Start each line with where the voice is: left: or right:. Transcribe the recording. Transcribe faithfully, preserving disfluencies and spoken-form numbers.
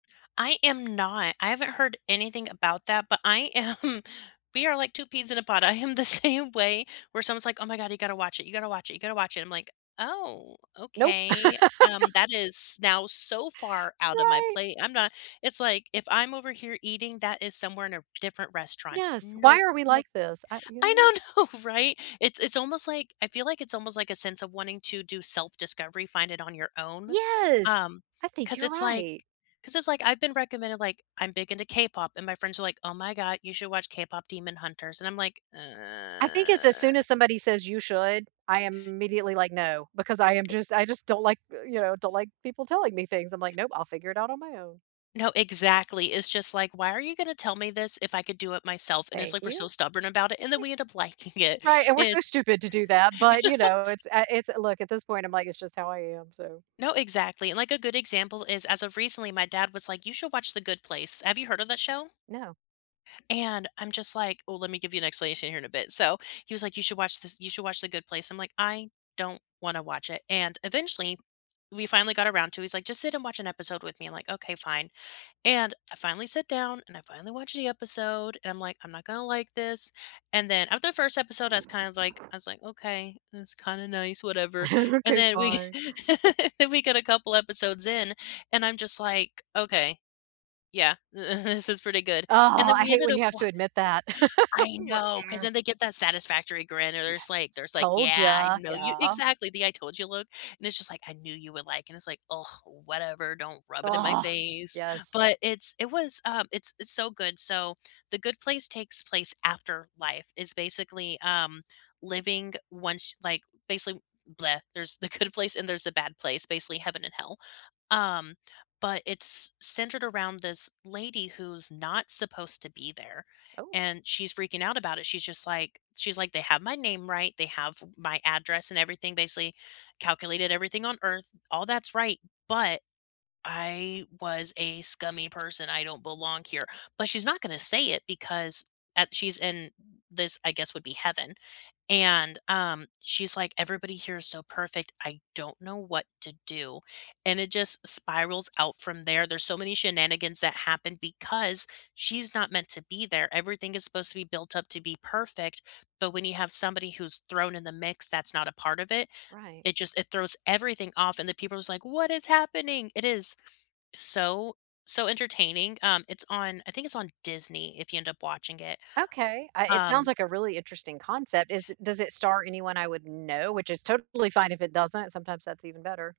left: I am not. I haven't heard anything about that, but I am we are like two peas in a pod, I am the same way where someone's like, "Oh my god, you gotta watch it, you gotta watch it, you gotta watch it." I'm like, "Oh,
right: Nope.
left: okay." Um, that is now so far out of my
right: Right!
left: plate. I'm not It's like, "If I'm over here eating, that is somewhere r in a different restaurant.
right: Yes, why
left: Nope,
right: are we like
left: nope."
right: this? I you know
left: I know, no, right? It's it's almost like I feel like it's almost like a sense of wanting to do self discovery, find it on your own,
right: Yes.
left: um,
right: I think
left: 'cause
right: you're
left: it's like
right: right.
left: 'cause it's like, I've been recommended, like I'm big into K-pop, and my friends are like, "Oh my god, you should watch KPop Demon Hunters." And I'm like,
right: I think it's as soon as somebody says you should, I immediately, like, "No," because I am
left: It
right: just I just don't like, uh you know, don't like people telling me things. I'm like, "Nope, I'll figure it out on my own."
left: No, exactly. It's just like, "Why are you gonna tell me this if I could do it myself?" And it's
right: Thank
left: like we're
right: you.
left: so stubborn about it and, then
right: Like
left: we end up liking it,
right: Right, and we're
left: and
right: so stupid to do that, but, you know, it's uh, it's look, at this point, I'm like, it's just how I am, so
left: No, exactly, and, like, a good example is, as of recently, my dad was like, "You should watch The Good Place." Have you heard of that show?
right: No.
left: And I'm just like ooh, let me give you an explanation here in a bit. So, he was like, "You should watch this you should watch The Good Place." I'm like, "I don't wanna watch it." And eventually, we finally got around to it, he's like, "Just sit and watch an episode with me." I'm like, "Okay, fine." And I finally sit down, and I finally watched the episode, and I'm like, "I'm not gonna like this." And then after the first episode, I was kind of like I was like, "Okay this kinda nice, whatever." And
right: "Okay.
left: then we
right: Fine."
left: we get a couple episodes in, and I'm just like, "Okay, yeah. This is pretty good." And
right: Oh,
left: then
right: I
left: we
right: hate
left: ended
right: when
left: up
right: you have
left: wa
right: to admit that. I
left: I
right: was like
left: know 'cause then they get that satisfactory grin, and there's
right: Yes.
left: like there's like,
right: "Told
left: "Yeah, I
right: ya."
left: know you"
right: Yeah.
left: Exactly! The I told you look, and it's just like, "I knew you would like it." And it's like, "Ugh, whatever don't rub it in my
right: Ugh.
left: face."
right: Yes.
left: But it's it was um, it's it's so good. So, The Good Place takes place after life. It's basically, um, living once like, basically bleh, there's the good place and there's the bad place; basically, heaven and hell, um, but it's c centered around this lady who's not supposed to be there,
right: Oh.
left: and she's freaking out about it. She's just like she's like, "They have my name right. They have my address and everything basically, calculated everything on Earth. All that's right, but I was a scummy person. I don't belong here," but she's not gonna say it because, uh, she's in this, I guess, would be heaven. And, um, she's like, "Everybody here is so perfect. I don't know what to do." And it just spirals out from there. There's so many shenanigans that happen because she's not meant to be there. Everything is supposed to be built up to be perfect, but when you have somebody who's thrown in the mix that's not a part of it,
right: Right.
left: it just it throws everything off, and the people are just like, "What is happening?" It is so, so entertaining. Um, it's on I think it's on Disney if you end up watching it,
right: Okay, I it sounds
left: um
right: like a really interesting concept is does it star anyone I would know? Which is totally fine if it doesn't, sometimes that's even better.